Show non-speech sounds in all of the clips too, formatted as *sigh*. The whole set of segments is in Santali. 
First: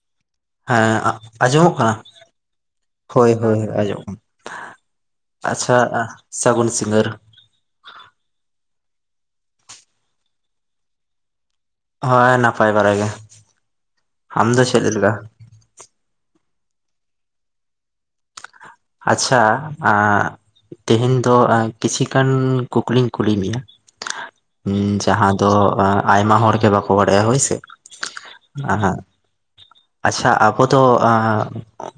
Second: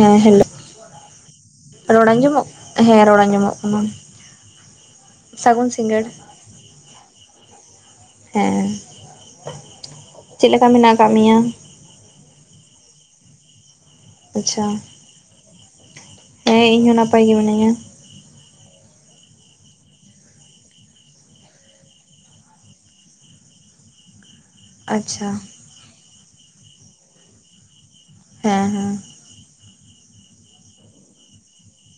ᱦᱮᱸ ᱦᱮᱞᱳ ᱦᱮᱸ ᱟᱸᱡᱚᱢᱚᱜ ᱠᱟᱱᱟ ᱨᱚᱲ ᱟᱸᱡᱚᱢᱚᱜ ᱦᱮᱸ ᱨᱚᱲ ᱦᱳᱭ ᱟᱸᱡᱚᱢᱚᱜ ᱦᱳᱭ ᱠᱟᱱᱟ ᱟᱸᱡᱚᱢᱚᱜ ᱥᱟᱹᱜᱩᱱ ᱟᱪᱪᱷᱟ ᱥᱤᱸᱜᱟᱹᱲ ᱥᱟᱹᱜᱩᱱ ᱥᱤᱸᱜᱟᱲ᱾ ᱦᱮᱸ ᱪᱮᱫ ᱞᱮᱠᱟ ᱢᱮᱱᱟᱜ ᱟᱠᱟᱫ ᱢᱮᱭᱟ? ᱦᱳᱭ ᱱᱟᱯᱟᱭ ᱵᱟᱲᱟ ᱜᱮ ᱟᱢ ᱫᱚ ᱟᱪᱪᱷᱟ ᱪᱮᱫ ᱞᱮᱠᱟ? ᱦᱮᱸ ᱤᱧ ᱦᱚᱸ ᱱᱟᱯᱟᱭ ᱜᱮ ᱢᱤᱱᱟᱹᱧᱟ᱾ ᱟᱪᱪᱷᱟ *unintelligible* ᱛᱮᱦᱮᱧ ᱫᱚ ᱠᱤᱪᱷᱤ ᱜᱟᱱ ᱠᱩᱠᱞᱤᱧ ᱠᱩᱞᱤ ᱢᱮᱭᱟ᱾ ᱟᱪᱪᱷᱟ ᱡᱟᱦᱟᱸ ᱫᱚ ᱟᱭᱢᱟ ᱦᱚᱲ ᱜᱮ ᱵᱟᱠᱚ ᱵᱟᱲᱟᱭᱟ ᱦᱳᱭᱥᱮ ᱦᱮᱸ ᱦᱮᱸ *unintelligible* ᱟᱪᱪᱷᱟ ᱟᱵᱚ ᱫᱚ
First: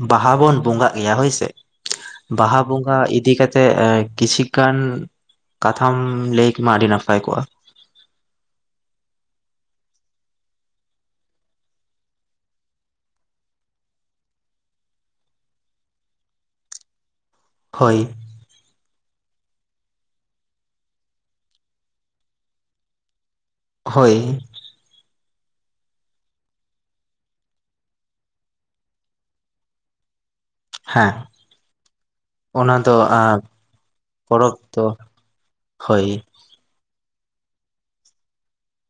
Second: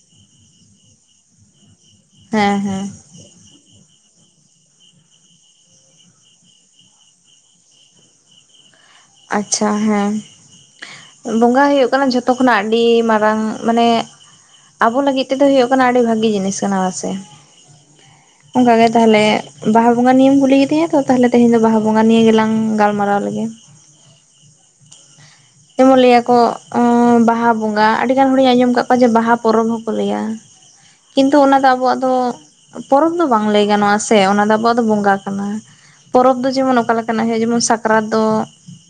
ᱵᱟᱦᱟ ᱵᱚᱱ ᱵᱚᱸᱜᱟᱜ ᱜᱮᱭᱟ ᱦᱳᱭ ᱥᱮ᱾ ᱦᱮᱸ ᱵᱟᱦᱟ ᱦᱮᱸ ᱵᱚᱸᱜᱟ ᱤᱫᱤ *unintelligible* *unintelligible* ᱠᱤᱪᱷᱩ ᱜᱟᱱ ᱠᱟᱛᱷᱟᱢ ᱞᱟᱹᱭ ᱠᱮᱢᱟ ᱟᱹᱰᱤ ᱱᱟᱯᱟᱭ ᱠᱚᱜᱼᱟ᱾ ᱟᱪᱪᱷᱟ ᱦᱮᱸ ᱵᱚᱸᱜᱟ ᱦᱩᱭᱩᱜ ᱠᱟᱱᱟ ᱡᱷᱚᱛᱚ ᱠᱷᱚᱱᱟᱜ ᱟᱹᱰᱤ ᱢᱟᱨᱟᱝ ᱢᱟᱱᱮ ᱟᱵᱚ ᱞᱟᱹᱜᱤᱫ ᱛᱮᱫᱚ ᱦᱳᱭᱳᱜ ᱠᱟᱱᱟ ᱟᱹᱰᱤ ᱵᱷᱟᱜᱤ ᱡᱤᱱᱤᱥ ᱠᱟᱱᱟ ᱦᱮᱥᱮ᱾ ᱦᱳᱭ ᱚᱝᱠᱟᱜᱮ ᱛᱟᱦᱚᱞᱮ ᱵᱟᱦᱟ ᱵᱚᱸᱜᱟ ᱱᱤᱭᱮᱢ ᱠᱩᱞᱤ ᱠᱤᱫᱤᱧᱟ ᱛᱚ ᱛᱟᱦᱚᱞᱮ ᱛᱮᱦᱮᱧ ᱫᱚ ᱵᱟᱦᱟ ᱵᱚᱸᱜᱟ ᱱᱤᱭᱮ ᱜᱮᱞᱟᱝ ᱜᱟᱞᱢᱟᱨᱟᱣ ᱞᱮᱜᱮ ᱦᱳᱭ ᱡᱮᱢᱚᱱ ᱞᱟᱹᱭᱟᱠᱚ ᱵᱟᱦᱟ ᱵᱚᱸᱜᱟ ᱟᱹᱰᱤᱜᱟᱱ ᱦᱚᱲᱤᱧ ᱟᱸᱡᱚᱢ ᱟᱠᱟᱫ ᱠᱚᱣᱟ ᱡᱮ ᱵᱟᱦᱟ ᱯᱚᱨᱚᱵᱽ ᱦᱚᱸᱠᱚ ᱞᱟᱹᱭᱟ ᱦᱮᱸ ᱠᱤᱱᱛᱩ ᱚᱱᱟᱫᱚ ᱟᱵᱚᱣᱟᱜ ᱫᱚ ᱯᱚᱨᱚᱵᱽ ᱫᱚ ᱵᱟᱝ ᱞᱟᱹᱭ ᱜᱟᱱᱚᱜᱼᱟ ᱥᱮ ᱚᱱᱟᱫᱚ ᱟᱵᱚᱣᱟᱜ ᱫᱚ ᱵᱚᱸᱜᱟ ᱠᱟᱱᱟ, ᱦᱳᱭ ᱯᱚᱨᱚᱵᱽ ᱡᱮᱢᱚᱱ ᱚᱠᱟ ᱞᱮᱠᱟᱱᱟᱜ ᱦᱮ ᱡᱮᱢᱚᱱ ᱥᱟᱠᱨᱟᱛ ᱫᱚ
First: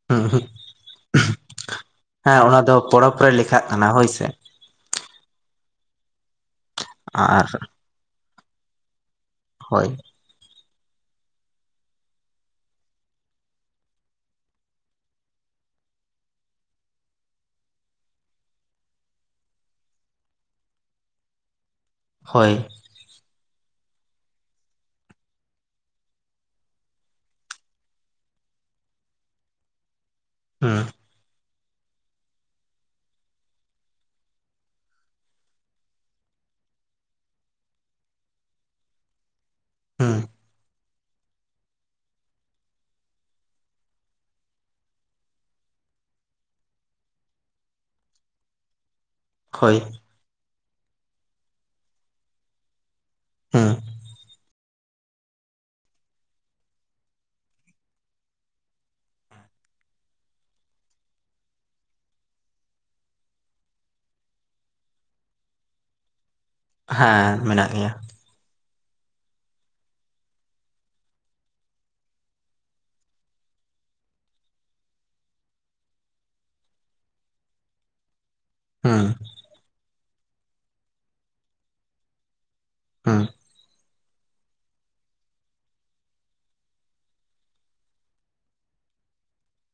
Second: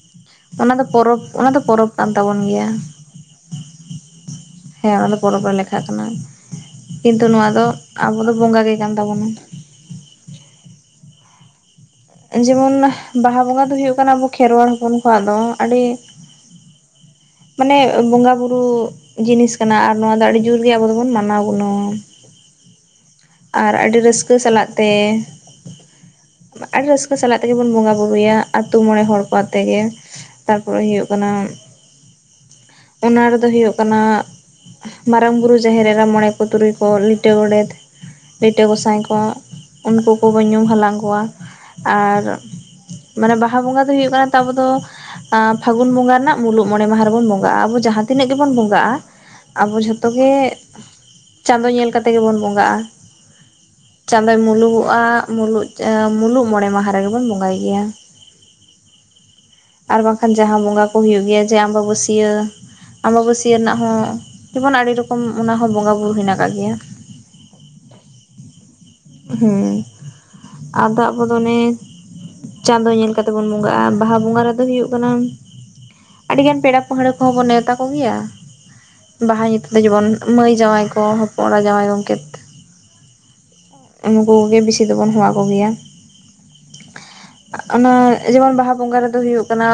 ᱦᱩᱸ ᱦᱩᱸ ᱚᱱᱟ ᱫᱚ ᱯᱚᱨᱚᱵᱽ ᱚᱱᱟ ᱫᱚ ᱯᱚᱨᱚᱵᱽ ᱠᱟᱱ ᱦᱮᱸ ᱛᱟᱵᱚᱱ ᱚᱱᱟ ᱜᱮᱭᱟ ᱫᱚ ᱯᱚᱨᱚᱵᱽ ᱨᱮ ᱞᱮᱠᱷᱟᱜ ᱠᱟᱱᱟ ᱦᱳᱭ ᱥᱮ ᱦᱮᱸ ᱚᱱᱟᱫᱚ ᱯᱚᱨᱚᱵᱽ ᱨᱮ ᱞᱮᱠᱷᱟᱜ ᱠᱟᱱᱟ, ᱠᱤᱱᱛᱩ ᱟᱨ ᱱᱚᱣᱟ ᱫᱚ ᱟᱵᱚ ᱫᱚ ᱵᱚᱸᱜᱟ ᱜᱮ ᱠᱟᱱ ᱛᱟᱵᱚᱱᱟ᱾ ᱦᱳᱭ ᱡᱮᱢᱚᱱ ᱵᱟᱦᱟ ᱵᱚᱸᱜᱟ ᱫᱚ ᱦᱩᱭᱩᱜ ᱠᱟᱱᱟ ᱟᱵᱚ ᱠᱷᱮᱨᱣᱟᱞ ᱦᱚᱯᱚᱱ ᱠᱚᱣᱟᱜ ᱫᱚ ᱟᱹᱰᱤ *unintelligible* ᱢᱟᱱᱮ ᱵᱚᱸᱜᱟ ᱵᱩᱨᱩ ᱡᱤᱱᱤᱥ ᱠᱟᱱᱟ ᱟᱨ ᱱᱚᱶᱟ ᱫᱚ ᱟᱹᱰᱤ ᱡᱳᱨᱜᱮ ᱟᱵᱚ ᱫᱚᱵᱚᱱ ᱢᱟᱱᱟᱣ ᱜᱩᱱᱟᱹᱣᱟ ᱦᱳᱭ ᱟᱨ ᱟᱹᱰᱤ ᱨᱟᱹᱥᱠᱟᱹ ᱥᱟᱞᱟᱜ ᱛᱮ ᱟᱹᱰᱤ ᱨᱟᱹᱥᱠᱟᱹ ᱥᱟᱞᱟᱜ ᱛᱮᱜᱮ ᱵᱚᱱ ᱵᱚᱸᱜᱟ ᱵᱩᱨᱩᱭᱟ ᱟᱛᱳ ᱢᱚᱬᱮ ᱦᱚᱲ ᱠᱚ ᱟᱛᱮ ᱜᱮ ᱦᱩᱸ ᱛᱟᱨᱯᱚᱨᱮ ᱦᱩᱭᱩᱜ ᱠᱟᱱᱟ ᱚᱱᱟ ᱨᱮᱫᱚ ᱦᱩᱭᱩᱜ ᱠᱟᱱᱟ ᱢᱟᱨᱟᱝ ᱵᱩᱨᱩ ᱡᱟᱦᱮᱨ ᱮᱨᱟ ᱢᱚᱬᱮ ᱠᱚ ᱛᱩᱨᱩᱭ ᱠᱚ ᱞᱤᱴᱟᱹ ᱜᱚᱰᱮᱛ ᱞᱤᱴᱟᱹ ᱜᱚᱸᱥᱟᱭ ᱠᱚ ᱩᱱᱠᱩ ᱦᱩᱸ ᱠᱚᱵᱚᱱ ᱧᱩᱢ ᱦᱟᱞᱟᱝ ᱠᱚᱣᱟ ᱟᱨ ᱢᱟᱱᱮ ᱵᱟᱦᱟ ᱵᱚᱸᱜᱟ ᱫᱚ ᱦᱩᱭᱩᱜ ᱠᱟᱱ ᱛᱟᱵᱚ ᱫᱚ ᱯᱷᱟᱹᱜᱩᱱ ᱵᱚᱸᱜᱟ ᱨᱮᱱᱟᱜ ᱢᱩᱞᱩᱜ ᱢᱚᱬᱮ ᱢᱟᱦᱟ ᱨᱮᱵᱚᱱ ᱵᱚᱸᱜᱟᱜᱼᱟ, ᱟᱵᱚ ᱡᱟᱦᱟᱸ ᱛᱤᱱᱟᱹᱜ ᱜᱮᱵᱚᱱ ᱵᱚᱸᱜᱟᱜᱼᱟ ᱦᱳᱭ ᱟᱵᱚ ᱡᱷᱚᱛᱚ ᱜᱮ, ᱪᱟᱸᱫᱚ ᱧᱮᱞ ᱠᱟᱛᱮ ᱜᱮᱵᱚᱱ ᱵᱚᱸᱜᱟᱜᱼᱟ᱾ ᱦᱩᱸ ᱪᱟᱸᱫᱳᱭ ᱢᱩᱞᱩᱜᱚᱜᱼᱟ, ᱢᱩᱞᱩᱜ ᱢᱩᱞᱩᱜ ᱢᱚᱬᱮ ᱢᱟᱦᱟ ᱨᱮᱜᱮ ᱵᱚᱱ ᱵᱚᱸᱜᱟᱭ ᱜᱮᱭᱟ᱾ ᱟᱨ ᱵᱟᱝᱠᱷᱟᱱ ᱡᱟᱦᱟᱸ ᱵᱚᱸᱜᱟ ᱠᱚ ᱦᱳᱭᱳᱜ ᱜᱮᱭᱟ ᱡᱮ ᱟᱸᱵᱟᱵᱟᱹ ᱥᱭᱟᱹ ᱟᱸᱵᱟᱵᱟᱹᱥᱭᱟᱹ ᱨᱮᱱᱟᱜ ᱦᱚᱸ ᱡᱮᱢᱚᱱ ᱟᱹᱰᱤ ᱨᱚᱠᱚᱢ ᱚᱱᱟ ᱦᱚᱸ ᱵᱚᱸᱜᱟ ᱵᱩᱨᱩ ᱦᱮᱱᱟᱜ ᱟᱠᱟᱫ ᱜᱮᱭᱟ᱾ ᱦᱮᱸ, ᱢᱮᱱᱟᱜ ᱜᱮᱭᱟ ᱦᱮᱸ, ᱟᱫᱚ ᱟᱵᱚ ᱫᱚ ᱚᱱᱮ *inaudible* ᱪᱟᱸᱫᱚ ᱧᱮᱞ ᱠᱟᱛᱮ ᱵᱚᱱ ᱵᱚᱸᱜᱟᱜᱼᱟ, ᱵᱟᱦᱟ ᱵᱚᱸᱜᱟ ᱨᱮᱫᱚ ᱦᱩᱭᱩᱜ ᱠᱟᱱᱟ ᱟᱹᱰᱤ ᱜᱟᱱ ᱯᱮᱲᱟ ᱯᱟᱹᱲᱦᱟᱹ ᱠᱚᱦᱚᱸ ᱵᱚᱱ ᱱᱮᱣᱛᱟ ᱠᱚ ᱜᱮᱭᱟ ᱦᱩᱸ ᱵᱟᱦᱟ ᱧᱩᱛᱩᱢ ᱛᱮ ᱡᱮᱢᱚᱱ ᱢᱟᱹᱭ ᱡᱟᱶᱟᱭ ᱠᱚ ᱦᱚᱯᱚᱱ ᱮᱨᱟ ᱡᱟᱶᱟᱭ ᱜᱚᱢᱠᱮᱛ᱾ ᱦᱮᱸ ᱩᱱᱠᱩ ᱠᱚᱜᱮ ᱵᱮᱥᱤ ᱫᱚᱵᱚᱱ ᱦᱚᱦᱚ ᱟᱠᱚ ᱜᱮᱭᱟ᱾ ᱚᱱᱟ ᱡᱮᱢᱚᱱ ᱵᱟᱦᱟ ᱵᱚᱸᱜᱟ ᱨᱮᱫᱚ ᱦᱩᱭᱩᱜ ᱠᱟᱱᱟ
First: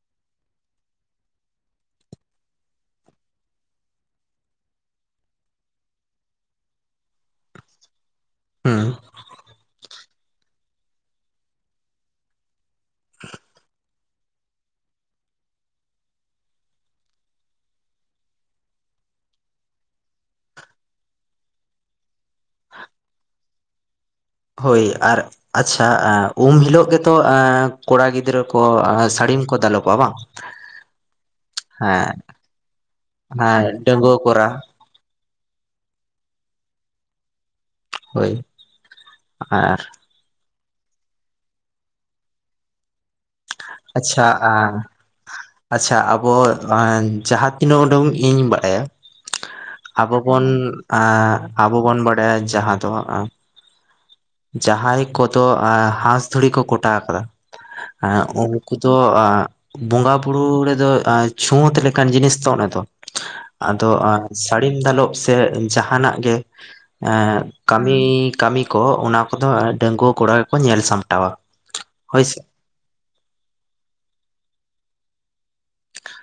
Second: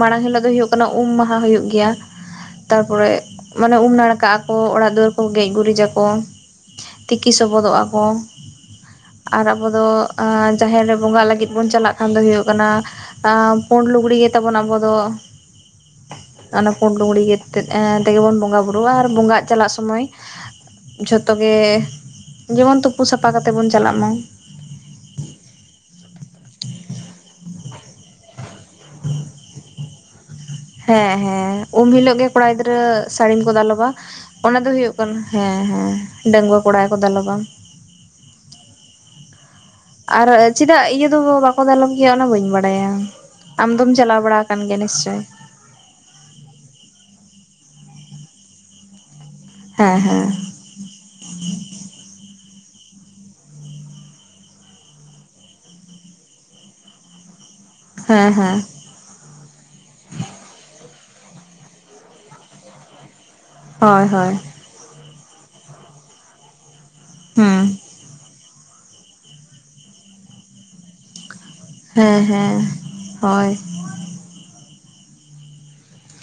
ᱢᱟᱲᱟᱝ ᱦᱤᱞᱳ ᱫᱚ ᱦᱩᱭᱩᱜ ᱠᱟᱱᱟ ᱩᱢ ᱢᱟᱦᱟ ᱦᱩᱭᱩᱜ ᱜᱮᱭᱟ᱾ ᱛᱟᱨᱯᱚᱨᱮ ᱢᱟᱱᱮ ᱩᱢ ᱱᱟᱲᱠᱟᱜ ᱟᱠᱚ ᱚᱲᱟᱜ ᱫᱩᱣᱟᱹᱨ ᱠᱚ ᱜᱮᱡ ᱜᱩᱨᱤᱡᱟᱠᱚ, ᱛᱤᱠᱤ ᱥᱚᱵᱚᱫᱚᱜᱼᱟ ᱦᱩᱸ ᱟᱨ ᱟᱵᱚ ᱫᱚ ᱡᱟᱦᱮᱨ ᱨᱮ ᱵᱚᱸᱜᱟᱜ ᱞᱟᱹᱜᱤᱫ ᱵᱚᱱ ᱪᱟᱞᱟᱜ ᱠᱷᱟᱱ ᱫᱚ ᱦᱩᱭᱩᱜ ᱠᱟᱱᱟ ᱟᱸ ᱯᱩᱸᱰ ᱞᱩᱜᱽᱲᱤ ᱜᱮ ᱛᱟᱵᱚᱱ ᱟᱵᱚ ᱫᱚ ᱚᱱᱟ ᱯᱩᱸᱰ ᱞᱩᱜᱽᱲᱤ *unintelligible* ᱛᱮᱜᱮ ᱵᱚᱱ ᱵᱚᱸᱜᱟ ᱵᱩᱨᱩᱜᱼᱟ ᱟᱨ ᱵᱚᱸᱜᱟᱜ ᱪᱟᱞᱟᱜ ᱥᱚᱢᱚᱭ ᱡᱷᱚᱛᱚ ᱜᱮ ᱡᱮᱢᱚᱱ ᱛᱩᱯᱩ ᱥᱟᱯᱷᱟ ᱠᱟᱛᱮ ᱵᱚᱱ ᱪᱟᱞᱟᱜ ᱢᱟ᱾ ᱦᱳᱭ ᱟᱨ ᱟᱪᱪᱷᱟ, ᱩᱢ ᱦᱤᱞᱳᱜ ᱜᱮᱛᱚ ᱠᱚᱲᱟ ᱜᱤᱫᱽᱨᱟᱹ ᱠᱚ ᱥᱟᱹᱲᱤᱢ ᱠᱚ ᱫᱟᱞᱚᱵᱟ, ᱵᱟᱝ? ᱦᱮᱸ ᱦᱮᱸ ᱩᱢ ᱦᱮᱸ ᱦᱤᱞᱳ ᱜᱮ ᱠᱚᱲᱟ ᱜᱤᱫᱽᱨᱟᱹ ᱥᱟᱹᱲᱤᱢ ᱠᱚ ᱦᱮᱸ ᱫᱟᱞᱚᱵᱟ ᱰᱟᱺᱜᱩᱣᱟᱹ ᱠᱚᱨᱟ ᱚᱱᱟ ᱫᱚ ᱦᱩᱭᱩᱜ ᱠᱟᱱᱟ ᱦᱮᱸ ᱦᱮᱸ ᱰᱟᱺᱜᱽᱣᱟᱹ ᱠᱚᱲᱟ ᱜᱮᱠᱚ ᱫᱟᱞᱚᱵᱟ᱾ ᱦᱳᱭ, ᱟᱨ ᱟᱨ ᱪᱮᱫᱟᱜ ᱤᱭᱟᱹ ᱫᱚ ᱵᱟᱠᱚ ᱫᱟᱞᱚᱵ ᱜᱮᱭᱟ ᱚᱱᱟ ᱵᱟᱹᱧ ᱵᱟᱰᱟᱭᱟ ᱟᱢᱫᱚᱢ ᱪᱟᱞᱟᱣ ᱟᱪᱪᱷᱟ ᱵᱟᱲᱟ ᱟᱠᱟᱱ ᱜᱮᱭᱟ ᱱᱤᱥᱪᱚᱭ ᱟᱪᱪᱷᱟ ᱟᱵᱚ ᱡᱟᱦᱟᱸ ᱛᱤᱱᱟᱹᱜ ᱳᱰᱳᱝ ᱤᱧ ᱵᱟᱰᱟᱭᱟ ᱦᱮᱸ ᱟᱵᱚ ᱦᱮᱸ ᱵᱚᱱ ᱟ ᱟᱵᱚ ᱵᱚᱱ ᱵᱟᱰᱟᱭᱟ ᱡᱟᱦᱟᱸ ᱫᱚ ᱟᱸᱼᱼ ᱡᱟᱦᱟᱸᱭ ᱠᱚᱫᱚ ᱮᱸ ᱦᱟᱸᱥ ᱫᱷᱩᱲᱤ ᱠᱚ ᱠᱚᱴᱟ ᱠᱟᱫᱟ ᱮᱸᱻ ᱦᱮᱸ ᱦᱮᱸ ᱩᱱᱠᱩ ᱛᱚ ᱮᱸᱻ ᱵᱚᱸᱜᱟ ᱵᱩᱨᱩ ᱨᱮᱫᱚ ᱪᱷᱩᱸᱣᱟᱹᱛ ᱞᱮᱠᱟᱱ ᱡᱤᱱᱤᱥ ᱛᱚ ᱚᱱᱮ ᱛᱚ ᱟᱫᱚ ᱦᱳᱭ ᱦᱳᱭ ᱥᱟᱹᱲᱤᱢ ᱫᱟᱞᱚᱵ ᱥᱮ ᱡᱟᱦᱟᱸᱱᱟᱜ ᱜᱮ ᱟᱸ ᱦᱩᱸ ᱠᱟᱹᱢᱤᱼᱼ ᱢᱤ ᱠᱟᱹᱢᱤ ᱠᱚ ᱚᱱᱟ ᱠᱚᱫᱚ ᱰᱟᱺᱜᱩᱣᱟᱹ ᱠᱚᱲᱟ ᱜᱮᱠᱚ ᱧᱮᱞ ᱥᱟᱢᱴᱟᱣᱟ ᱦᱳᱭ ᱦᱮᱸ ᱥᱮ ᱦᱮᱸ ᱦᱚᱭ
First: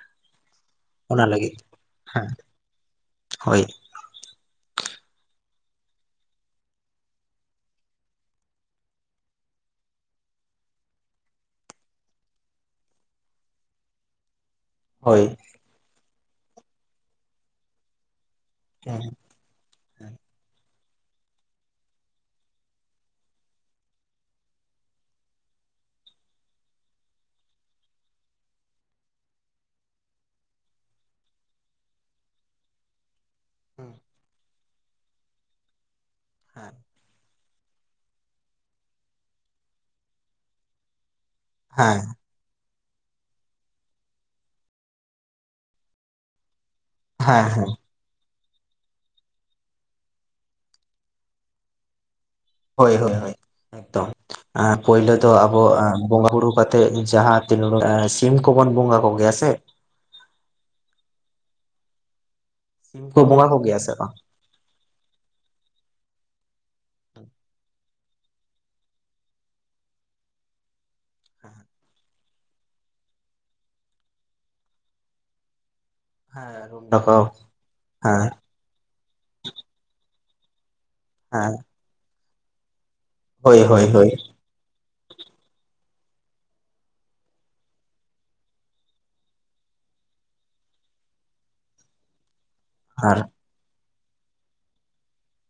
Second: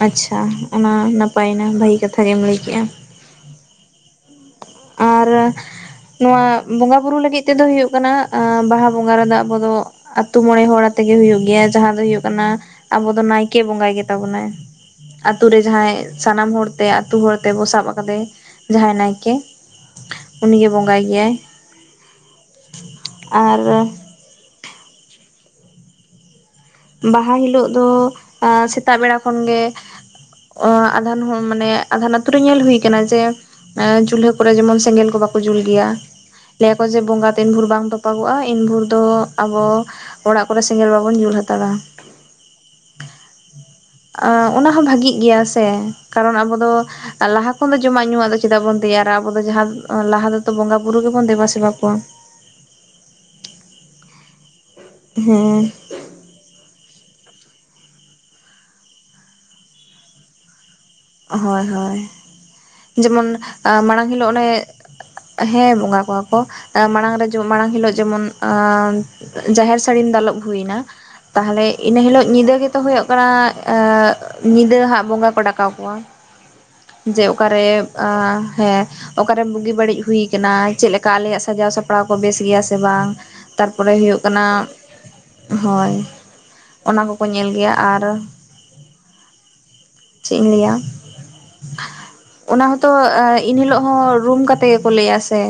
ᱟᱪᱪᱷᱟ ᱚᱱᱟ ᱱᱟᱯᱟᱭᱮᱱᱟ ᱵᱷᱟᱹᱜᱤ ᱦᱮᱸ ᱠᱟᱛᱷᱟᱜᱮᱢ ᱞᱟᱹᱭ ᱠᱮᱜᱼᱟ ᱦᱳᱭ ᱟᱨᱻ ᱱᱚᱣᱟ ᱵᱚᱸᱜᱟ ᱵᱩᱨᱩ ᱞᱟᱹᱜᱤᱜ ᱛᱮᱫᱚ ᱦᱩᱭᱩᱜ ᱠᱟᱱᱟ ᱵᱟᱦᱟ ᱵᱚᱸᱜᱟ ᱨᱮᱫᱚ ᱟᱵᱚ ᱫᱚ ᱟᱛᱩ ᱢᱚᱬᱮ ᱦᱚᱲ ᱟᱛᱮ ᱜᱮ ᱦᱩᱭᱩᱜ ᱜᱮᱭᱟ ᱡᱟᱦᱟᱸ ᱫᱚ ᱦᱩᱭᱩᱜ ᱠᱟᱱᱟ ᱟᱵᱚ ᱫᱚ ᱱᱟᱭᱠᱮ ᱵᱚᱸᱜᱟᱭ ᱜᱮᱛᱟ ᱵᱚᱱᱟᱭ ᱦᱳᱭ ᱟᱛᱩ ᱨᱮ ᱡᱟᱦᱟᱸᱭ ᱥᱟᱱᱟᱢ ᱦᱚᱲ ᱛᱮ ᱟᱛᱩ ᱦᱚᱲ ᱛᱮᱵᱚ ᱥᱟᱵ ᱟᱠᱟᱫᱮ ᱡᱟᱦᱟᱸᱭ ᱦᱮᱸ ᱱᱟᱭᱠᱮ ᱩᱱᱤ ᱜᱮ ᱵᱚᱸᱜᱟᱭ ᱜᱮᱭᱟᱭ ᱟᱨ ᱵᱟᱦᱟ ᱦᱤᱞᱚᱜ ᱫᱚ ᱥᱮᱛᱟᱜ ᱵᱮᱲᱟ ᱠᱷᱚᱱ ᱜᱮ ᱚ ᱟᱫᱷᱟᱱ ᱦᱚᱸ ᱢᱟᱱᱮ ᱟᱫᱷᱟᱱ ᱟᱹᱛᱩ ᱨᱮ ᱧᱮᱞ ᱦᱩᱭ ᱠᱟᱱᱟ ᱡᱮ ᱪᱩᱞᱦᱟᱹ ᱠᱚᱨᱮ ᱡᱮᱢᱚᱱ ᱥᱮᱸᱜᱮᱞ ᱠᱚ ᱵᱟᱠᱚ ᱡᱳᱞ ᱜᱮᱭᱟ ᱞᱟᱹᱭᱟ ᱠᱚ ᱡᱮ ᱵᱚᱸᱜᱟ ᱛᱤᱱ ᱵᱷᱩᱨ ᱵᱟᱝ ᱛᱚᱯᱟᱜᱚᱜᱼᱟ ᱤᱱᱵᱷᱩᱨ ᱫᱚ ᱟᱵᱚ ᱚᱲᱟᱜ ᱠᱚᱨᱮ ᱥᱮᱸᱜᱮᱞ ᱵᱟᱵᱚᱱ ᱡᱳᱞ ᱦᱟᱛᱟᱲᱟ ᱦᱮᱸ ᱚᱱᱟ ᱦᱚᱸ ᱵᱷᱟᱜᱤᱜ ᱜᱮᱭᱟ ᱥᱮ ᱠᱟᱨᱚᱱ ᱟᱵᱚ ᱫᱚ ᱦᱮᱸ ᱞᱟᱦᱟ ᱠᱷᱚᱱ ᱫᱚ ᱡᱚᱢᱟᱜ ᱧᱩᱣᱟᱜ ᱫᱚ ᱪᱮᱫᱟᱜ ᱵᱚᱱ ᱛᱮᱭᱟᱨᱟ ᱟᱵᱚ ᱫᱚ ᱡᱟᱦᱟᱸ ᱞᱟᱦᱟ ᱫᱚᱛᱚ ᱵᱚᱸᱜᱟ ᱵᱩᱨᱩ ᱜᱮᱵᱚᱱ ᱫᱮᱵᱟ ᱥᱮᱵᱟ ᱠᱚᱣᱟ ᱦᱳᱭ ᱦᱳᱭ ᱦᱳᱭ ᱮᱠᱫᱚᱢ ᱯᱩᱹᱭᱞᱚᱹ ᱫᱚ ᱟᱵᱚ ᱦᱮᱸ ᱵᱚᱸᱜᱟ ᱵᱩᱨᱩ ᱠᱟᱛᱮᱜ ᱡᱟᱦᱟᱸ ᱛᱤᱱᱩ ᱰᱟᱹᱝ ᱥᱤᱢ ᱠᱚᱵᱚᱱ ᱵᱚᱸᱜᱟ ᱠᱚ ᱜᱮᱭᱟ ᱥᱮ ᱦᱚᱭ ᱦᱚᱭ ᱥᱤᱢ ᱠᱚ ᱡᱮᱢᱚᱱ ᱵᱚᱸᱜᱟ ᱠᱚᱜᱮᱭᱟ ᱥᱮ ᱢᱟᱲᱟᱝ ᱵᱟᱝ ᱦᱤᱞᱚᱜ ᱚᱱᱮ ᱦᱮᱸ ᱵᱚᱸᱜᱟ ᱠᱚᱣᱟ ᱠᱚ ᱢᱟᱲᱟᱝ ᱨᱮ ᱡᱚ ᱢᱟᱲᱟᱝ ᱦᱤᱞᱚᱜ ᱡᱮᱢᱚᱱ ᱡᱟᱦᱮᱨ ᱥᱟᱹᱲᱤᱢ ᱫᱟᱞᱚᱵ ᱦᱩᱭ ᱱᱟ ᱛᱟᱦᱚᱞᱮ ᱤᱱᱟᱹ ᱦᱤᱞᱚᱜ ᱧᱤᱫᱟᱹ ᱜᱮᱛᱚ ᱦᱚᱭᱚᱜ ᱠᱟᱱᱟ ᱧᱤᱫᱟᱹ ᱦᱟᱸᱜ ᱵᱚᱸᱜᱟ ᱠᱚ ᱰᱟᱠᱟᱣ ᱠᱚᱣᱟ ᱦᱮᱸ ᱨᱩᱢ ᱰᱟᱠᱟᱣ ᱡᱮ ᱚᱠᱟᱨᱮᱼᱟ ᱦᱮᱸ ᱦᱮᱸ ᱚᱠᱟ ᱨᱮ ᱵᱩᱜᱤ ᱵᱟᱹᱲᱤᱡ ᱦᱩᱭ ᱠᱟᱱᱟ ᱪᱮᱜ ᱞᱮᱠᱟ ᱟᱞᱮᱭᱟᱜ ᱦᱮᱸ ᱥᱟᱡᱟᱣ ᱥᱟᱯᱲᱟᱣ ᱠᱚ ᱵᱮᱥ ᱜᱮᱭᱟ ᱥᱮ ᱵᱟᱝ ᱦᱳᱭ ᱦᱳᱭ ᱛᱟᱨᱯᱚᱨᱮ ᱦᱳᱭ ᱦᱚᱭᱚᱜ ᱠᱟᱱᱟ ᱦᱚᱭ ᱚᱱᱟ ᱠᱚᱠᱚ ᱧᱮᱞ ᱜᱮᱭᱟ ᱟᱨ ᱪᱮᱫ ᱞᱟᱹᱭᱟ *unintelligible* ᱚᱱᱟ ᱦᱚᱛᱚ ᱟᱨ ᱤᱱ ᱦᱤᱞᱚᱜ ᱦᱚᱸ ᱨᱩᱢ ᱠᱟᱛᱮ ᱜᱮᱠᱚ ᱞᱟᱹᱭᱟ ᱥᱮ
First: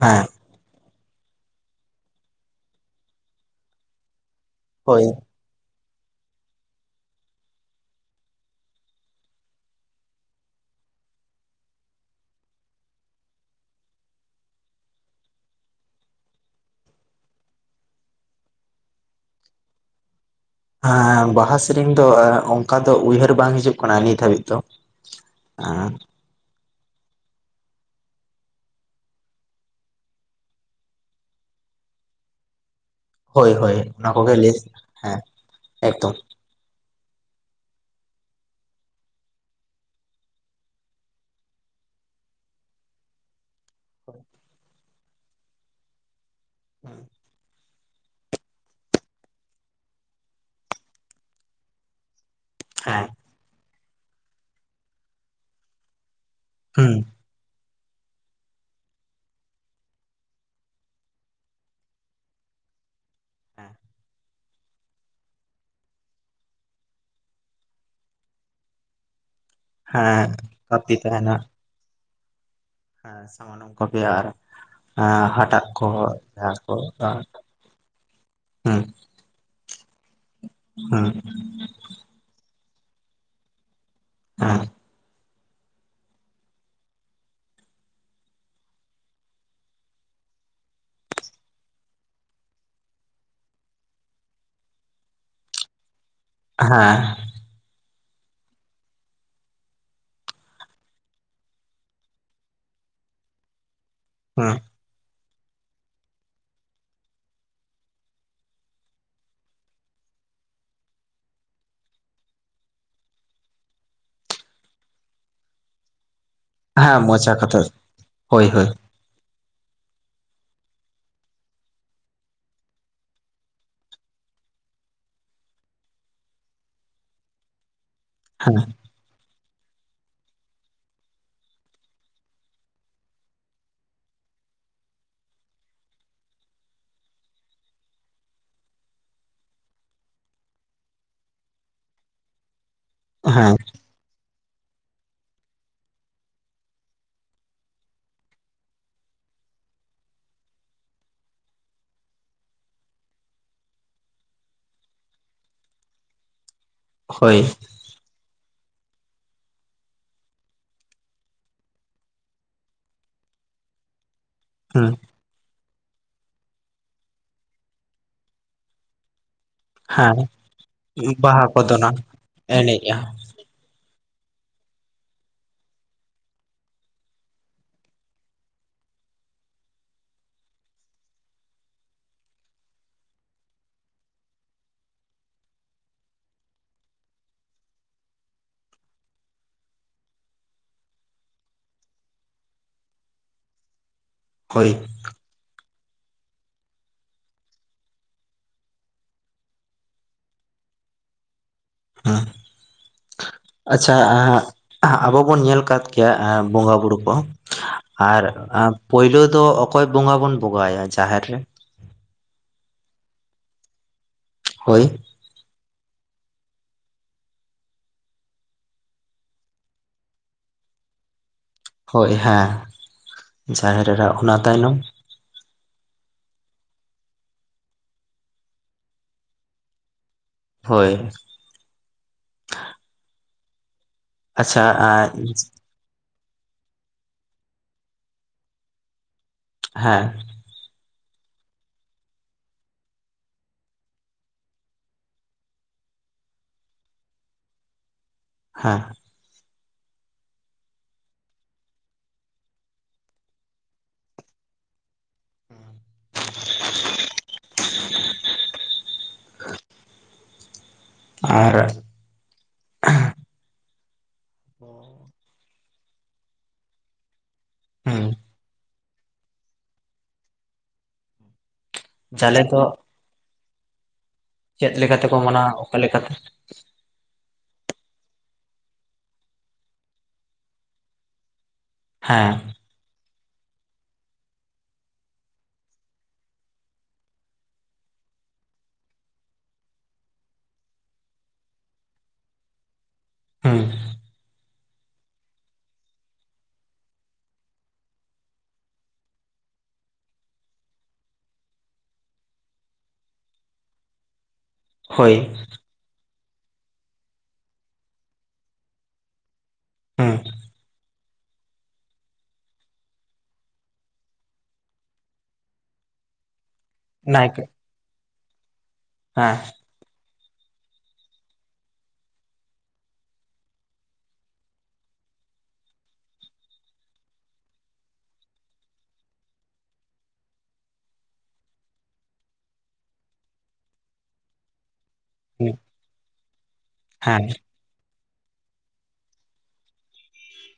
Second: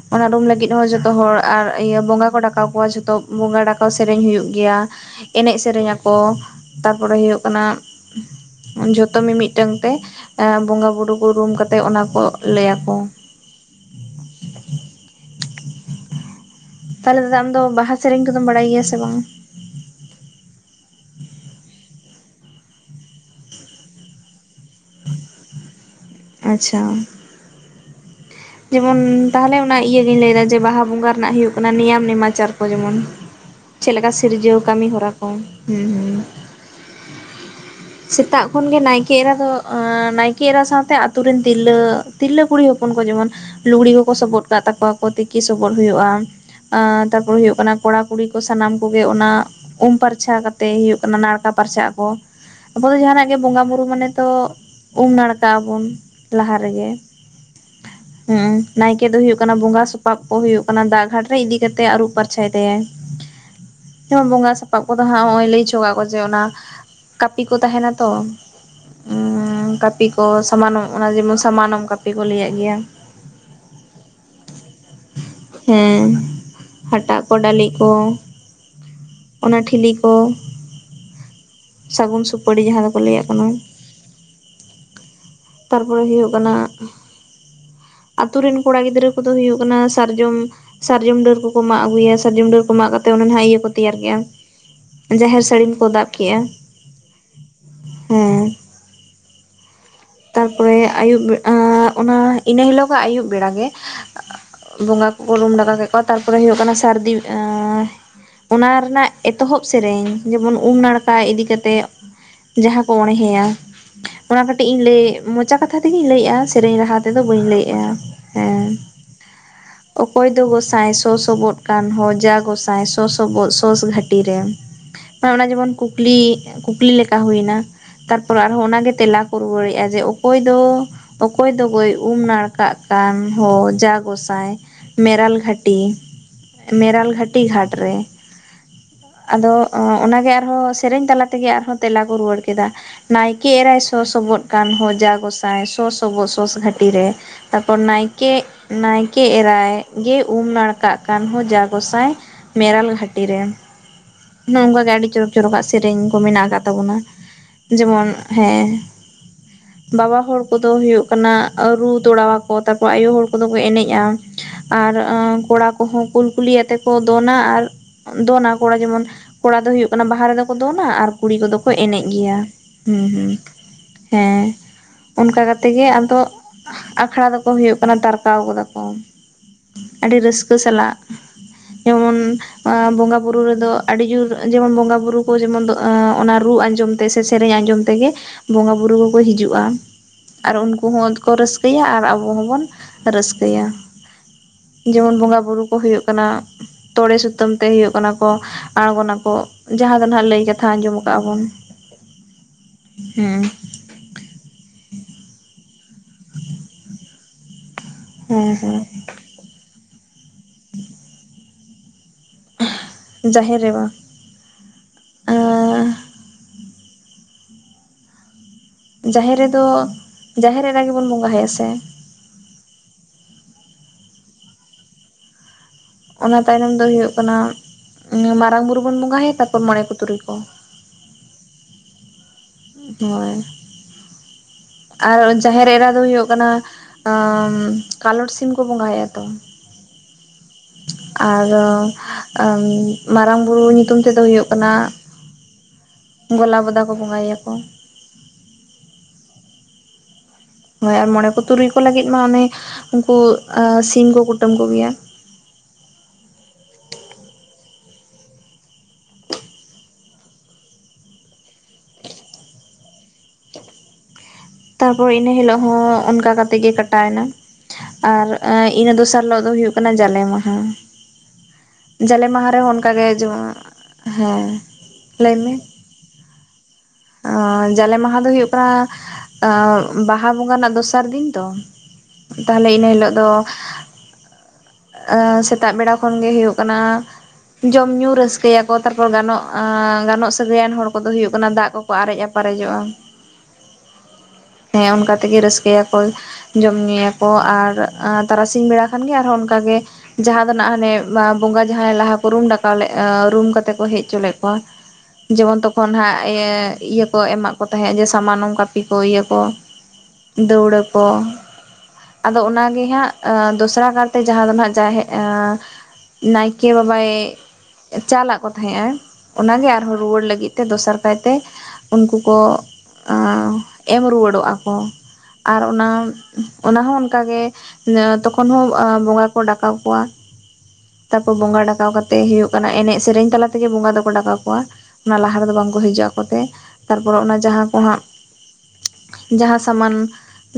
ᱦᱮᱸ ᱚᱱᱟ ᱨᱩᱢ ᱞᱟᱹᱜᱤᱫ ᱡᱚᱛᱚ ᱦᱚᱲ ᱟᱨ ᱤᱭᱟᱹ ᱵᱚᱸᱜᱟ ᱠᱚ ᱰᱟᱠᱟᱣ ᱠᱚᱣᱟ ᱡᱷᱚᱛᱚ ᱵᱚᱸᱜᱟ ᱰᱟᱠᱟᱣ ᱥᱮᱨᱮᱧ ᱦᱩᱭᱩᱜ ᱜᱮᱭᱟ ᱦᱳᱭ ᱮᱱᱮᱡ ᱥᱮᱨᱮᱧ ᱟᱠᱚ ᱛᱟᱨᱯᱚᱨᱮ ᱦᱚᱭᱚᱜ ᱠᱟᱱᱟ ᱡᱚᱛᱚ ᱢᱤ-ᱢᱤᱫᱴᱟᱝ ᱛᱮ ᱵᱚᱸᱜᱟ ᱵᱩᱨᱩ ᱠᱩ ᱨᱩᱢ ᱠᱟᱛᱮ ᱚᱱᱟ ᱠᱚ ᱞᱟᱹᱭᱟ ᱠᱚ ᱛᱟᱦᱚᱞᱮ ᱫᱟᱫᱟ ᱟᱢ ᱫᱚ ᱵᱟᱦᱟ ᱥᱮᱨᱮᱧ ᱠᱚᱫᱚᱢ ᱵᱟᱲᱟᱭ ᱜᱮᱭᱟ ᱥᱮ ᱵᱟᱝ ᱵᱟᱦᱟ ᱥᱮᱨᱮᱧ ᱫᱚ ᱚᱱᱠᱟ ᱫᱚ ᱩᱭᱦᱟᱹᱨ ᱵᱟᱝ ᱦᱤᱡᱩᱜ ᱠᱟᱱᱟ ᱱᱤᱛ ᱦᱟᱹᱵᱤᱡ ᱫᱚ *unintelligible* ᱟᱪᱪᱷᱟ ᱡᱮᱢᱚᱱ ᱛᱟᱦᱚᱞᱮ ᱚᱱᱟ ᱤᱭᱟᱹᱜᱤᱧ ᱞᱟᱹᱭ ᱫᱟ ᱡᱮ ᱵᱟᱦᱟ ᱵᱚᱸᱜᱟ ᱨᱮᱱᱟᱜ ᱦᱩᱭᱩᱜ ᱠᱟᱱᱟ ᱱᱮᱭᱟᱢ ᱱᱮᱢᱟᱪᱟᱨ ᱠᱚ ᱡᱮᱢᱚᱱ ᱦᱳᱭ ᱦᱳᱭ ᱪᱮᱜ ᱞᱮᱠᱟ ᱚᱱᱟ ᱠᱚᱜᱮ ᱞᱟᱹᱭ ᱥᱤᱨᱡᱟᱹᱣ ᱠᱟᱹᱢᱤ ᱦᱚᱨᱟ ᱦᱮᱸ ᱠᱚ ᱦᱩᱸ ᱮᱠᱫᱚᱢ ᱦᱩᱸ ᱥᱮᱛᱟᱜ ᱠᱷᱚᱱ ᱜᱮ ᱱᱟᱭᱠᱮ ᱮᱨᱟ ᱫᱚ ᱱᱟᱭᱠᱮ ᱮᱨᱟ ᱥᱟᱶ ᱛᱮ ᱟᱛᱩ ᱨᱮᱱ ᱛᱤᱨᱞᱟᱹ ᱛᱤᱨᱞᱟᱹ ᱠᱩᱲᱤ ᱦᱚᱯᱚᱱ ᱠᱚ ᱡᱮᱢᱚᱱ ᱞᱩᱜᱽᱲᱤ ᱠᱚᱠᱚ ᱥᱚᱵᱚᱫ ᱠᱟᱜ ᱛᱟᱠᱚᱣᱟᱠᱚ ᱛᱤᱠᱤ ᱥᱚᱵᱚᱫ ᱦᱩᱭᱩᱜᱼᱟ ᱛᱟᱨᱯᱚᱨ ᱦᱩᱭᱩᱜ ᱠᱟᱱᱟ ᱠᱚᱲᱟ ᱠᱩᱲᱤ ᱠᱚ ᱥᱟᱱᱟᱢ ᱠᱚᱜᱮ ᱚᱱᱟ ᱩᱢ ᱯᱟᱨᱪᱷᱟ ᱠᱟᱛᱮᱭ ᱦᱩᱭᱩᱜ ᱠᱟᱱᱟ ᱱᱟᱲᱠᱟ ᱯᱟᱨᱪᱷᱟᱜ ᱟᱠᱚ ᱟᱵᱚ ᱫᱚ ᱦᱮᱸ ᱡᱟᱦᱟᱸᱱᱟᱜ ᱜᱮ ᱵᱚᱸᱜᱟ ᱵᱩᱨᱩ ᱢᱟᱱᱮ ᱛᱚ ᱩᱢ ᱱᱟᱲᱠᱟᱜ ᱟᱵᱚᱱ ᱞᱟᱦᱟ ᱨᱮᱜᱮ ᱦᱩᱸ *unintelligible* ᱦᱩᱸ ᱱᱟᱭᱠᱮ ᱫᱚ ᱦᱩᱭᱩᱜ ᱠᱟᱱᱟ ᱵᱚᱸᱜᱟ ᱥᱚᱯᱟᱵ ᱠᱚ ᱦᱩᱭᱩᱜ ᱠᱟᱱᱟ ᱫᱟᱜ ᱜᱷᱟᱴ ᱨᱮ ᱤᱫᱤ ᱠᱟᱛᱮᱜ ᱟᱹᱨᱩᱵ ᱯᱟᱨᱪᱟᱭ ᱛᱟᱭᱟᱭ ᱾ *inaudible* *unintelligible* ᱵᱚᱸᱜᱟ ᱥᱟᱯᱟᱵ ᱠᱚᱫᱚ ᱦᱟᱸᱜ ᱱᱚᱜᱼᱚᱸᱭ ᱞᱟᱹᱭ ᱦᱚᱪᱚ ᱠᱟᱜ ᱠᱚ ᱡᱮ ᱚᱱᱟ *unintelligible* ᱠᱚ ᱛᱟᱦᱮᱱᱟ ᱛᱚ, ᱠᱟᱹᱯᱤ ᱠᱚ ᱦᱮᱸ ᱥᱟᱢᱟᱱᱚᱜ ᱠᱟᱹᱯᱤ ᱚᱱᱟ ᱛᱟᱦᱮᱱᱟ ᱡᱮᱢᱚᱱ ᱥᱟᱢᱟᱱᱚᱢ *unintelligible* ᱠᱚ ᱞᱟᱹᱭᱟᱜ ᱜᱮᱭᱟ ᱥᱟᱢᱟᱱᱚᱢ ᱠᱚᱜᱮ ᱟᱨ ᱦᱟᱴᱟᱜ ᱠᱚ ᱦᱮᱸ ᱦᱟᱴᱟᱜ *unintelligible* ᱦᱩᱸ *inaudible* ᱚᱱᱟ ᱴᱷᱤᱞᱤ ᱠᱚ, ᱦᱩᱸ ᱥᱟᱹᱜᱩᱱ ᱥᱩᱯᱟᱹᱲᱤ ᱡᱟᱦᱟᱸ ᱫᱚᱠᱚ ᱞᱟᱹᱭᱟᱜ ᱠᱟᱱᱟ ᱾ *unintelligible* ᱛᱟᱨᱯᱚᱨᱮ ᱦᱩᱭᱩᱜ ᱠᱟᱱᱟ ᱟᱛᱳ ᱨᱮᱱ ᱠᱚᱲᱟ ᱜᱤᱫᱽᱨᱟᱹ ᱠᱚᱫᱚ ᱦᱩᱭᱩᱜ ᱠᱟᱱᱟ ᱥᱟᱨᱡᱚᱢ ᱥᱟᱨᱡᱚᱢ ᱰᱟᱹᱨ ᱠᱚᱠᱚ ᱢᱟᱜ ᱟᱹᱜᱩᱭᱟ, ᱥᱟᱨᱡᱚᱢ ᱰᱟᱹᱨ ᱠᱚ ᱢᱟᱜ ᱠᱟᱛᱮᱫ ᱚᱱᱮ ᱱᱟᱦᱟᱜ ᱤᱭᱟᱹ ᱠᱚ ᱛᱮᱭᱟᱨ ᱜᱮᱭᱟ ᱾ ᱡᱟᱦᱮᱨ ᱥᱟᱹᱲᱤᱢ ᱠᱚ ᱫᱟᱵ ᱠᱮᱜᱼᱟ ᱾ ᱦᱮᱸ ᱾ ᱦᱮᱸ ᱾ ᱛᱟᱨᱯᱚᱨᱮ ᱟᱹᱭᱩᱵ, ᱚᱱᱟ ᱤᱱᱟᱹ ᱦᱤᱞᱚᱜ ᱠᱷᱚᱡ ᱟᱹᱭᱩᱵ ᱵᱮᱲᱟ ᱜᱮ *unintelligible* ᱵᱚᱸᱜᱟ ᱠᱚᱠᱚ ᱨᱩᱢ ᱰᱟᱸᱠᱟ ᱠᱮᱫ ᱠᱚᱣᱟ, ᱛᱟᱨᱯᱚᱨᱮ ᱦᱩᱭᱩᱜ ᱠᱟᱱᱟ ᱥᱟᱹᱨᱫᱤ ᱚᱱᱟ ᱨᱮᱱᱟᱜ ᱮᱛᱚᱦᱚᱵ ᱥᱮᱨᱮᱧ ᱡᱮᱢᱚᱱ ᱩᱢ ᱱᱟᱲᱠᱟ ᱤᱫᱤ ᱠᱟᱛᱮ ᱡᱟᱦᱟᱸ ᱠᱚ ᱚᱬᱦᱮᱭᱟ, ᱚᱱᱟ ᱠᱟᱹᱴᱤᱡ ᱤᱧ ᱞᱟᱹᱭ ᱢᱚᱪᱟ ᱠᱟᱛᱷᱟ ᱛᱮᱜᱤᱧ ᱞᱟᱹᱭᱮᱫᱼᱟ ᱾ ᱥᱮᱨᱮᱧ ᱨᱟᱦᱟ ᱦᱮᱸ ᱛᱮᱫᱚ ᱢᱚᱪᱟ ᱵᱟᱹᱧ ᱠᱟᱛᱷᱟ ᱞᱟᱹᱭᱮᱜᱼᱟ ᱦᱳᱭ ᱦᱮᱸ, ᱦᱳᱭ ᱚᱠᱚᱭ ᱫᱚ ᱜᱚᱸᱥᱟᱭ ᱥᱚᱥᱚᱵᱚᱜ ᱠᱟᱱ ᱦᱚᱸ ᱡᱟ ᱜᱚᱸᱥᱟᱭ ᱥᱚᱥᱚᱵᱚᱜ ᱥᱚᱥ ᱜᱷᱟᱹᱴᱤ ᱨᱮ ᱾ ᱚᱱᱟ ᱡᱮᱢᱚᱱ ᱠᱩᱠᱞᱤ, ᱠᱩᱠᱞᱤ ᱞᱮᱠᱟ ᱦᱩᱭᱱᱟ ᱛᱟᱨᱯᱚᱨ ᱦᱮᱸ ᱟᱨᱦᱚᱸ ᱚᱱᱟᱜᱮ ᱛᱮᱞᱟ ᱠᱚ ᱨᱩᱣᱟᱹᱲᱮᱜᱼᱟ ᱡᱮ ᱚᱠᱚᱭ ᱫᱚ ᱚᱠᱚᱭ ᱫᱚ ᱜᱚᱹᱭ ᱩᱢ ᱱᱟᱲᱠᱟᱜ ᱠᱟᱱ ᱦᱚᱸ ᱡᱟ ᱜᱚᱸᱥᱟᱭ ᱢᱮᱨᱟᱞ ᱜᱷᱟᱴᱤ, ᱢᱮᱨᱟᱞ ᱜᱷᱟᱴᱤ ᱜᱷᱟᱴ ᱨᱮ ᱾ ᱟᱫᱚ ᱚᱱᱟᱜᱮ ᱟᱨᱦᱚᱸ ᱥᱮᱨᱮᱧ ᱛᱟᱞᱟ ᱛᱮᱜᱮ ᱟᱨᱦᱚᱸ ᱛᱮᱞᱟ ᱠᱚ ᱨᱩᱣᱟᱹᱲ ᱠᱮᱫᱟ ᱾ ᱱᱟᱭᱠᱮ ᱦᱮᱸ ᱮᱨᱟᱭ ᱥᱚ-ᱥᱚᱵᱚᱫ ᱠᱟᱱ ᱦᱚ ᱡᱟ ᱜᱚᱸᱥᱟᱭ ᱥᱚᱥᱚᱵᱚᱜ ᱥᱚᱥ ᱜᱷᱟᱹᱴᱤ ᱨᱮ ᱾ ᱛᱟᱨ ᱯᱚᱨ ᱱᱟᱭᱠᱮ ᱱᱟᱭᱠᱮ ᱮᱨᱟᱭ ᱜᱮ ᱩᱢ ᱱᱟᱲᱠᱟᱜ ᱠᱟᱱ ᱦᱚ ᱡᱟ ᱜᱚᱸᱥᱟᱭ ᱢᱮᱨᱟᱞ ᱜᱷᱟᱴᱤ ᱨᱮ, ᱱᱚᱝᱠᱟ ᱜᱮ ᱟᱹᱰᱤ ᱪᱚᱨᱚᱠ ᱪᱚᱨᱚᱠᱟᱜ ᱥᱮᱨᱮᱧ ᱠᱚ ᱢᱮᱱᱟᱜ ᱟᱠᱟᱫ ᱾ ᱛᱟᱵᱚᱱᱟ ᱦᱳᱭ ᱡᱮᱢᱚᱱ ᱦᱮᱸ ᱵᱟᱵᱟ ᱦᱚᱲ ᱠᱚᱫᱚ ᱦᱩᱭᱩᱜ ᱠᱟᱱᱟ ᱨᱩ ᱛᱚᱲᱟᱣᱟᱠᱚ ᱛᱟᱯᱚᱨ ᱟᱭᱳ ᱦᱚᱲ ᱠᱚᱫᱚ ᱠᱚ ᱮᱱᱮᱡᱼᱟ ᱾ ᱦᱩᱸ ᱟᱨ ᱟᱹᱻ ᱠᱚᱲᱟ ᱦᱚᱸ ᱠᱩᱞ ᱠᱩᱞᱤ ᱟᱛᱮ ᱠᱚ ᱫᱚᱱᱟ ᱟᱨ ᱫᱚᱱᱟ ᱠᱚᱲᱟ ᱡᱮᱢᱚᱱ ᱠᱚᱲᱟ ᱫᱚ ᱦᱩᱭᱩᱜ ᱠᱟᱱᱟ ᱦᱮᱸ ᱵᱟᱦᱟ ᱨᱮᱫᱚ ᱠᱚ ᱫᱚᱱᱟ ᱟᱨ ᱠᱩᱲᱤ ᱵᱟᱦᱟ ᱠᱚᱫᱚ ᱠᱚ ᱫᱚᱱᱟ ᱮᱱᱮᱡ ᱜᱮᱭᱟ ᱮᱱᱮᱡᱼᱟ ᱦᱩᱸ ᱦᱩᱸ ᱾ ᱦᱮᱸ ᱚᱱᱠᱟ ᱠᱟᱛᱮ ᱜᱮ ᱟᱫᱚᱜ ᱟᱠᱷᱲᱟ ᱫᱚᱠᱚ ᱦᱩᱭᱩᱜ ᱠᱟᱱᱟ ᱛᱟᱨᱠᱟᱣ ᱜᱚᱫᱟ ᱠᱚ ᱾ ᱟᱹᱰᱤ ᱨᱟᱹᱥᱠᱟᱹ ᱥᱟᱞᱟᱜ ᱡᱮᱢᱚᱱ ᱵᱚᱸᱜᱟ ᱵᱩᱨᱩ ᱨᱮ ᱫᱚ ᱟᱹᱰᱤ ᱡᱩᱨ ᱡᱮᱢᱚᱱ ᱵᱚᱜᱟ ᱵᱩᱨᱩ ᱠᱚ ᱡᱮᱢᱚᱱ ᱫᱚ ᱟᱻ ᱚᱱᱟ ᱨᱩ ᱟᱸᱡᱚᱢ ᱛᱮ ᱥᱮ ᱥᱮᱨᱮᱧ ᱟᱸᱡᱚᱢ ᱛᱮᱜᱮ ᱵᱚᱸᱜᱟ ᱵᱩᱨᱩ ᱠᱚᱠᱚ ᱦᱤᱡᱩᱜᱼᱟ ᱾ ᱟᱨ ᱩᱱᱠᱩ ᱦᱚᱸ ᱠᱚ ᱨᱟᱹᱥᱠᱟᱹᱭᱟ ᱟᱨ ᱟᱵᱚ ᱦᱚᱸᱵᱚᱱ ᱨᱟᱹᱥᱠᱟᱹᱭᱟ ᱾ ᱦᱚᱭ ᱾ ᱡᱮᱢᱚᱱ ᱵᱚᱸᱜᱟ ᱵᱩᱨᱩ ᱠᱚ ᱦᱩᱭᱩᱜ ᱠᱟᱱᱟ ᱾ ᱛᱚᱲᱮ ᱥᱩᱛᱟᱹᱢ ᱛᱮ ᱦᱩᱭᱩᱜ ᱠᱟᱱᱟ ᱠᱚ ᱟᱬᱜᱚᱱᱟ ᱠᱚ ᱡᱟᱦᱟᱸ ᱫᱚ ᱱᱟᱦᱟᱜ ᱞᱟᱹᱭ ᱠᱟᱛᱷᱟ ᱟᱸᱡᱚᱢ ᱠᱟᱜᱼᱟ ᱵᱚᱱ ᱾ *inaudible* ᱦᱩᱸ ᱾ ᱟᱪᱪᱷᱟ ᱟᱵᱚ ᱵᱚᱱ ᱧᱮᱞ ᱠᱟᱫ ᱠᱮᱭᱟ ᱵᱚᱸᱜᱟ ᱵᱩᱨᱩ ᱠᱚ ᱾ ᱟᱨ ᱦᱮᱸ ᱦᱮᱸ ᱯᱳᱭᱞᱩ ᱫᱚ ᱚᱠᱚᱭ ᱵᱚᱸᱜᱟ ᱵᱚᱱ ᱵᱚᱸᱜᱟᱣᱟᱭᱟ ᱡᱟᱦᱮᱨ ᱨᱮ? ᱡᱟᱦᱮᱨ ᱨᱮ ᱢᱟ ᱦᱳᱭ ᱡᱟᱦᱮᱨ ᱨᱮᱫᱚ ᱡᱟᱦᱮᱨ ᱮᱨᱟ ᱜᱮᱵᱚᱱ ᱵᱚᱸᱜᱟ ᱟᱭᱟ ᱥᱮ ᱦᱳᱭ ᱦᱮᱸ ᱡᱟᱦᱮᱨ ᱮᱨᱟ ᱚᱱᱟ ᱛᱟᱭᱱᱚᱢ ᱚᱱᱟ ᱛᱟᱭᱱᱚᱢ ᱫᱚ ᱦᱳᱭᱳᱜ ᱠᱟᱱᱟ, ᱢᱟᱨᱟᱝ ᱵᱩᱨᱩ ᱵᱩᱱ ᱵᱚᱸᱜᱟ ᱦᱟᱭᱟ ᱛᱟᱨᱯᱚᱨ ᱢᱚᱬᱮ ᱠᱚ ᱛᱩᱨᱩᱭ ᱠᱚ᱾ ᱦᱳᱭ ᱦᱳᱭ ᱟᱪᱪᱷᱟ ᱟᱨ ᱡᱟᱦᱮᱨ ᱮᱨᱟ ᱫᱚ ᱦᱳᱭᱳᱜ ᱠᱟᱱᱟ ᱠᱟᱞᱚᱴ ᱥᱤᱢ ᱠᱚ ᱵᱚᱸᱜᱟ ᱟᱭᱟ ᱛᱚ? ᱦᱮᱸ ᱟᱨᱚ ᱟᱹᱧ ᱢᱟᱨᱟᱝ ᱵᱩᱨᱩ ᱧᱩᱛᱩᱢ ᱛᱮᱫᱚ ᱦᱳᱭᱳᱜ ᱠᱟᱱᱟ ᱜᱚᱞᱟ ᱵᱚᱫᱟ ᱠᱚ ᱵᱚᱸᱜᱟ ᱭᱟᱠᱚ᱾ ᱦᱮᱸ ᱦᱳᱭ ᱟᱨ ᱢᱚᱬᱮ ᱠᱚ ᱛᱩᱨᱩᱭ ᱠᱚ ᱞᱟᱹᱜᱤᱜ ᱢᱟ ᱚᱱᱮ ᱩᱱᱠᱩ ᱥᱤᱢ ᱠᱚ ᱠᱩᱴᱟᱹᱢ ᱠᱚᱜᱮᱭᱟ᱾ *unintelligible* ᱟᱨ ᱛᱟᱨᱯᱚᱨ ᱤᱱᱟᱹ ᱦᱤᱞᱳᱜ ᱦᱚᱸ ᱚᱱᱠᱟ ᱠᱟᱛᱮᱜ ᱜᱮ ᱠᱟᱴᱟᱣ ᱱᱟ ᱦᱩᱸ ᱟᱨ ᱟᱹ ᱤᱱᱟᱹ ᱫᱚᱥᱟᱨ ᱦᱤᱞᱳᱜ ᱫᱚ ᱦᱳᱭᱳᱜ ᱠᱟᱱᱟ ᱡᱟᱞᱮ ᱢᱟᱦᱟ᱾ ᱡᱟᱞᱮ ᱢᱟᱦᱟ ᱨᱮᱦᱚᱸ ᱚᱱᱠᱟ ᱜᱮ ᱡᱚᱢ ᱦᱮᱸ ᱞᱟᱹᱭ ᱢᱮ᱾ ᱚᱞᱮ *unintelligible* ᱡᱟᱞᱮ ᱢᱟᱦᱟ ᱫᱚ ᱦᱳᱭᱳᱜ ᱠᱟᱱᱟ, ᱵᱟᱦᱟ ᱵᱚᱸᱜᱟ ᱨᱮᱱᱟᱜ ᱫᱚᱥᱟᱨ ᱫᱤᱱ ᱛᱚ? ᱦᱮᱸ ᱛᱟᱦᱞᱮ ᱤᱱᱟᱹ ᱦᱤᱞᱳᱜ ᱫᱚ, ᱥᱮᱛᱟᱜ ᱵᱮᱲᱟ ᱠᱷᱚᱱ ᱜᱮ ᱦᱳᱭᱳᱜ ᱠᱟᱱᱟ᱾ ᱡᱚᱢ ᱧᱩ ᱨᱟᱹᱥᱠᱟᱹᱭᱟᱠᱚ ᱛᱟᱨᱯᱚᱨ ᱜᱟᱱᱚᱜ ᱜᱟᱱᱚᱜ ᱥᱟᱹᱜᱟᱹᱭᱟᱱ ᱦᱚᱲ ᱠᱚᱫᱚ ᱦᱳᱭᱳᱜ ᱠᱟᱱᱟ ᱫᱟᱜ ᱠᱚ ᱟᱨᱮᱡ-ᱟᱯᱟᱨᱮᱡᱚᱜᱼᱟ᱾ ᱦᱩᱸ ᱦᱮᱸ ᱚᱱᱠᱟ ᱛᱮᱜᱮ ᱨᱟᱹᱥᱠᱟᱹᱭᱟᱠᱚ᱾ ᱡᱚᱢ ᱧᱩᱭᱟᱠᱚ ᱟᱨ ᱛᱟᱨᱟᱥᱤᱧ ᱵᱮᱲᱟ ᱠᱷᱟᱱᱜᱮ ᱟᱨᱦᱚᱸ ᱚᱱᱠᱟᱜᱮ ᱡᱟᱦᱟᱸ ᱫᱚ ᱱᱟᱜ ᱦᱟᱱᱮ ᱵᱚᱸᱜᱟ ᱡᱟᱦᱟᱭ ᱞᱟᱦᱟ ᱠᱚ ᱨᱩᱢ ᱰᱟᱠᱟᱣ ᱞᱮᱫ ᱨᱩᱢ ᱠᱟᱛᱮ ᱠᱚ ᱦᱮᱡ ᱦᱚᱪᱚ ᱞᱮᱫ ᱠᱚᱣᱟ᱾ ᱦᱳᱭ ᱡᱮᱢᱚᱱ ᱛᱚᱠᱷᱚᱱ ᱦᱟᱸᱜ ᱤᱭᱟᱹ ᱠᱚ ᱮᱢᱟᱜ ᱠᱚ ᱛᱟᱦᱮᱸᱫ ᱡᱮ ᱥᱟᱢᱟᱱᱚᱢ ᱠᱟᱹᱯᱤ ᱠᱚ ᱤᱭᱟᱹ ᱠᱚ᱾ ᱦᱩᱸ ᱫᱟᱹᱣᱲᱟᱹ ᱠᱚ᱾ ᱟᱫᱚ ᱚᱱᱟᱜᱮ ᱦᱟᱸᱜ ᱫᱚᱥᱨᱟ ᱠᱟᱨᱛᱮ ᱡᱟᱦᱟᱸ ᱫᱚ ᱱᱟᱜ ᱡᱟᱦᱮᱜᱼᱟ ᱱᱟᱭᱠᱮ ᱵᱟᱵᱟᱭ ᱱᱟᱭᱠᱮ ᱪᱟᱞᱟᱜ ᱠᱚ ᱛᱟᱦᱮᱸᱜᱼᱟ, ᱦᱮᱸ ᱚᱱᱟᱜᱮ ᱟᱨᱦᱚᱸ ᱨᱩᱣᱟᱹᱲ ᱞᱟᱹᱜᱤᱫ ᱛᱮ ᱫᱚᱥᱟᱨ ᱠᱟᱭᱛᱮ ᱩᱱᱠᱩ ᱠᱚ ᱮᱢ ᱨᱩᱣᱟᱹᱲᱚᱜᱼᱟ ᱠᱚ ᱟᱨ ᱚᱱᱟ ᱚᱱᱟ ᱦᱚᱸ ᱚᱱᱠᱟᱜᱮ ᱛᱚᱠᱷᱚᱱ ᱦᱚᱸ ᱵᱚᱸᱜᱟ ᱠᱚ ᱰᱟᱠᱟᱣ ᱠᱚᱣᱟ᱾ ᱛᱟᱨᱯᱚᱨ ᱵᱚᱸᱜᱟ ᱰᱟᱠᱟᱣ ᱠᱟᱛᱮ ᱦᱳᱭᱳᱜ ᱠᱟᱱᱟ ᱮᱱᱮᱡ ᱥᱮᱨᱮᱧ ᱛᱟᱞᱟ ᱛᱮᱜᱮ ᱵᱚᱸᱜᱟ ᱫᱚᱠᱚ ᱰᱟᱠᱟᱣ ᱠᱚᱣᱟ᱾ ᱚᱱᱟ ᱞᱟᱦᱟ ᱨᱮᱫᱚ ᱵᱟᱝᱠᱚ ᱦᱤᱡᱩᱜ ᱟᱠᱚᱛᱮ ᱛᱟᱨᱯᱚᱨᱮ ᱦᱮᱸ ᱚᱱᱟ ᱡᱟᱦᱟᱸ ᱠᱚ ᱦᱟᱸᱜ ᱡᱟᱦᱟᱸ ᱥᱟᱢᱟᱱ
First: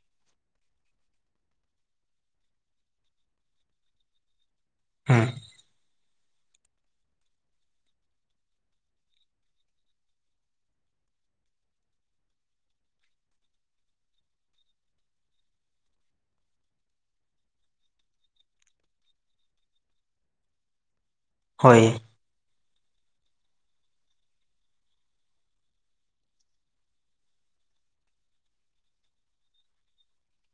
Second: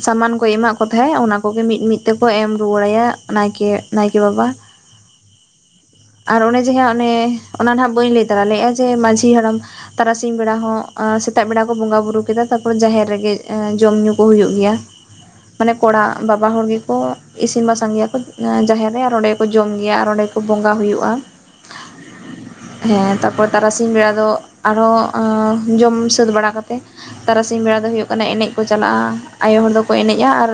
ᱥᱟᱢᱟᱱ ᱠᱚ ᱮᱢᱟᱜ ᱠᱚ ᱛᱟᱦᱮᱸᱜ ᱚᱱᱟ ᱠᱚᱜᱮ ᱢᱤᱫ ᱢᱤᱫ ᱛᱮᱠᱚ ᱮᱢ ᱨᱩᱣᱟᱹᱲᱟᱭᱟ ᱱᱟᱭᱠᱮ ᱱᱟᱭᱠᱮ ᱵᱟᱵᱟ᱾ ᱦᱩᱸ ᱟᱨ ᱚᱱᱮ ᱡᱮ ᱦᱟᱸ ᱚᱱᱮ ᱚᱱᱟ ᱱᱟᱦᱟᱜ ᱵᱟᱹᱧ ᱞᱟᱹᱭ ᱛᱟᱨᱟ ᱞᱮᱜᱼᱟ ᱡᱮ ᱢᱟᱺᱡᱷᱤ ᱦᱟᱲᱟᱢ᱾ ᱛᱟᱨᱟᱥᱤᱧ ᱵᱮᱲᱟ ᱦᱚᱸ ᱚᱸ ᱥᱮᱛᱟᱜ ᱵᱮᱲᱟ ᱠᱚ ᱵᱚᱸᱜᱟ ᱵᱩᱨᱩ ᱠᱮᱫᱟ ᱛᱟᱯᱚᱨ ᱡᱟᱦᱮᱨ ᱨᱮᱜᱮ ᱡᱚᱢ ᱧᱩ ᱠᱚ ᱦᱩᱭᱩᱜ ᱜᱤᱭᱟ᱾ ᱢᱟᱱᱮ ᱠᱚᱲᱟ ᱵᱟᱵᱟ ᱦᱚᱲ ᱜᱮᱠᱚ ᱤᱥᱤᱱ ᱵᱟᱥᱟᱝ ᱜᱮᱭᱟ ᱠᱚ ᱡᱟᱦᱮᱨ ᱨᱮ ᱟᱨ ᱚᱸᱰᱮ ᱠᱚ ᱡᱚᱢ ᱜᱮᱭᱟ ᱟᱨ ᱚᱸᱰᱮ ᱵᱚᱸᱜᱟ ᱦᱩᱭᱩᱜᱼᱟ᱾ ᱦᱳᱭ ᱦᱮᱸ ᱛᱟᱨᱯᱚᱨ ᱛᱟᱨᱟᱥᱤᱧ ᱵᱮᱲᱟ ᱫᱚ ᱟᱨᱦᱚᱸ ᱟᱸ ᱡᱚᱢ ᱥᱟᱹᱛ ᱵᱟᱲᱟ ᱠᱟᱛᱮ ᱛᱟᱨᱟᱥᱤᱧ ᱵᱮᱲᱟ ᱫᱚ ᱦᱳᱭᱳᱜ ᱠᱟᱱᱟ ᱮᱱᱮᱡ ᱠᱚ ᱪᱟᱞᱟᱜᱼᱟ ᱟᱭᱳ ᱦᱚᱲ ᱫᱚᱠᱚ ᱮᱱᱮᱡᱼᱟ ᱟᱨ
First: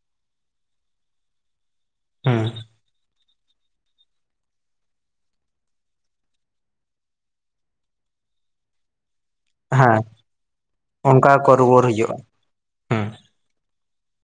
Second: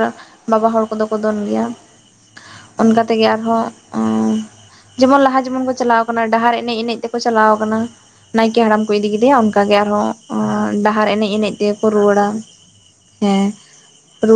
ᱵᱟᱵᱟ ᱦᱚᱲ ᱠᱚᱫᱚ ᱠᱚ ᱫᱚᱱ ᱜᱮᱭᱟ ᱦᱮᱸ ᱚᱱᱠᱟ ᱛᱮᱜᱮ ᱟᱨᱦᱚᱸ ᱚᱸ ᱡᱮᱢᱚᱱ ᱞᱟᱦᱟ ᱡᱮᱢᱚᱱ ᱠᱚ ᱪᱟᱞᱟᱣ ᱟᱠᱟᱱᱟ ᱰᱟᱦᱟᱨ ᱮᱱᱮᱡ ᱮᱱᱮᱡ ᱛᱮᱠᱚ ᱪᱟᱞᱟᱣ ᱠᱟᱱᱟ ᱱᱟᱭᱠᱮ ᱦᱟᱲᱟᱢ ᱠᱚ ᱤᱫᱤ ᱠᱮᱫᱮᱭᱟ ᱚᱱᱠᱟ᱾ ᱦᱮᱸ *inaudible* ᱰᱟᱦᱟᱨ ᱮᱱᱮᱡ ᱚᱱᱠᱟ ᱠᱚ ᱮᱱᱮᱡ ᱨᱩᱣᱟᱹᱲ ᱛᱮᱜᱮᱠᱚ ᱦᱤᱡᱩᱜᱼᱟ ᱨᱩᱣᱟᱹᱲᱟ ᱦᱮᱸ᱾ ᱨᱩ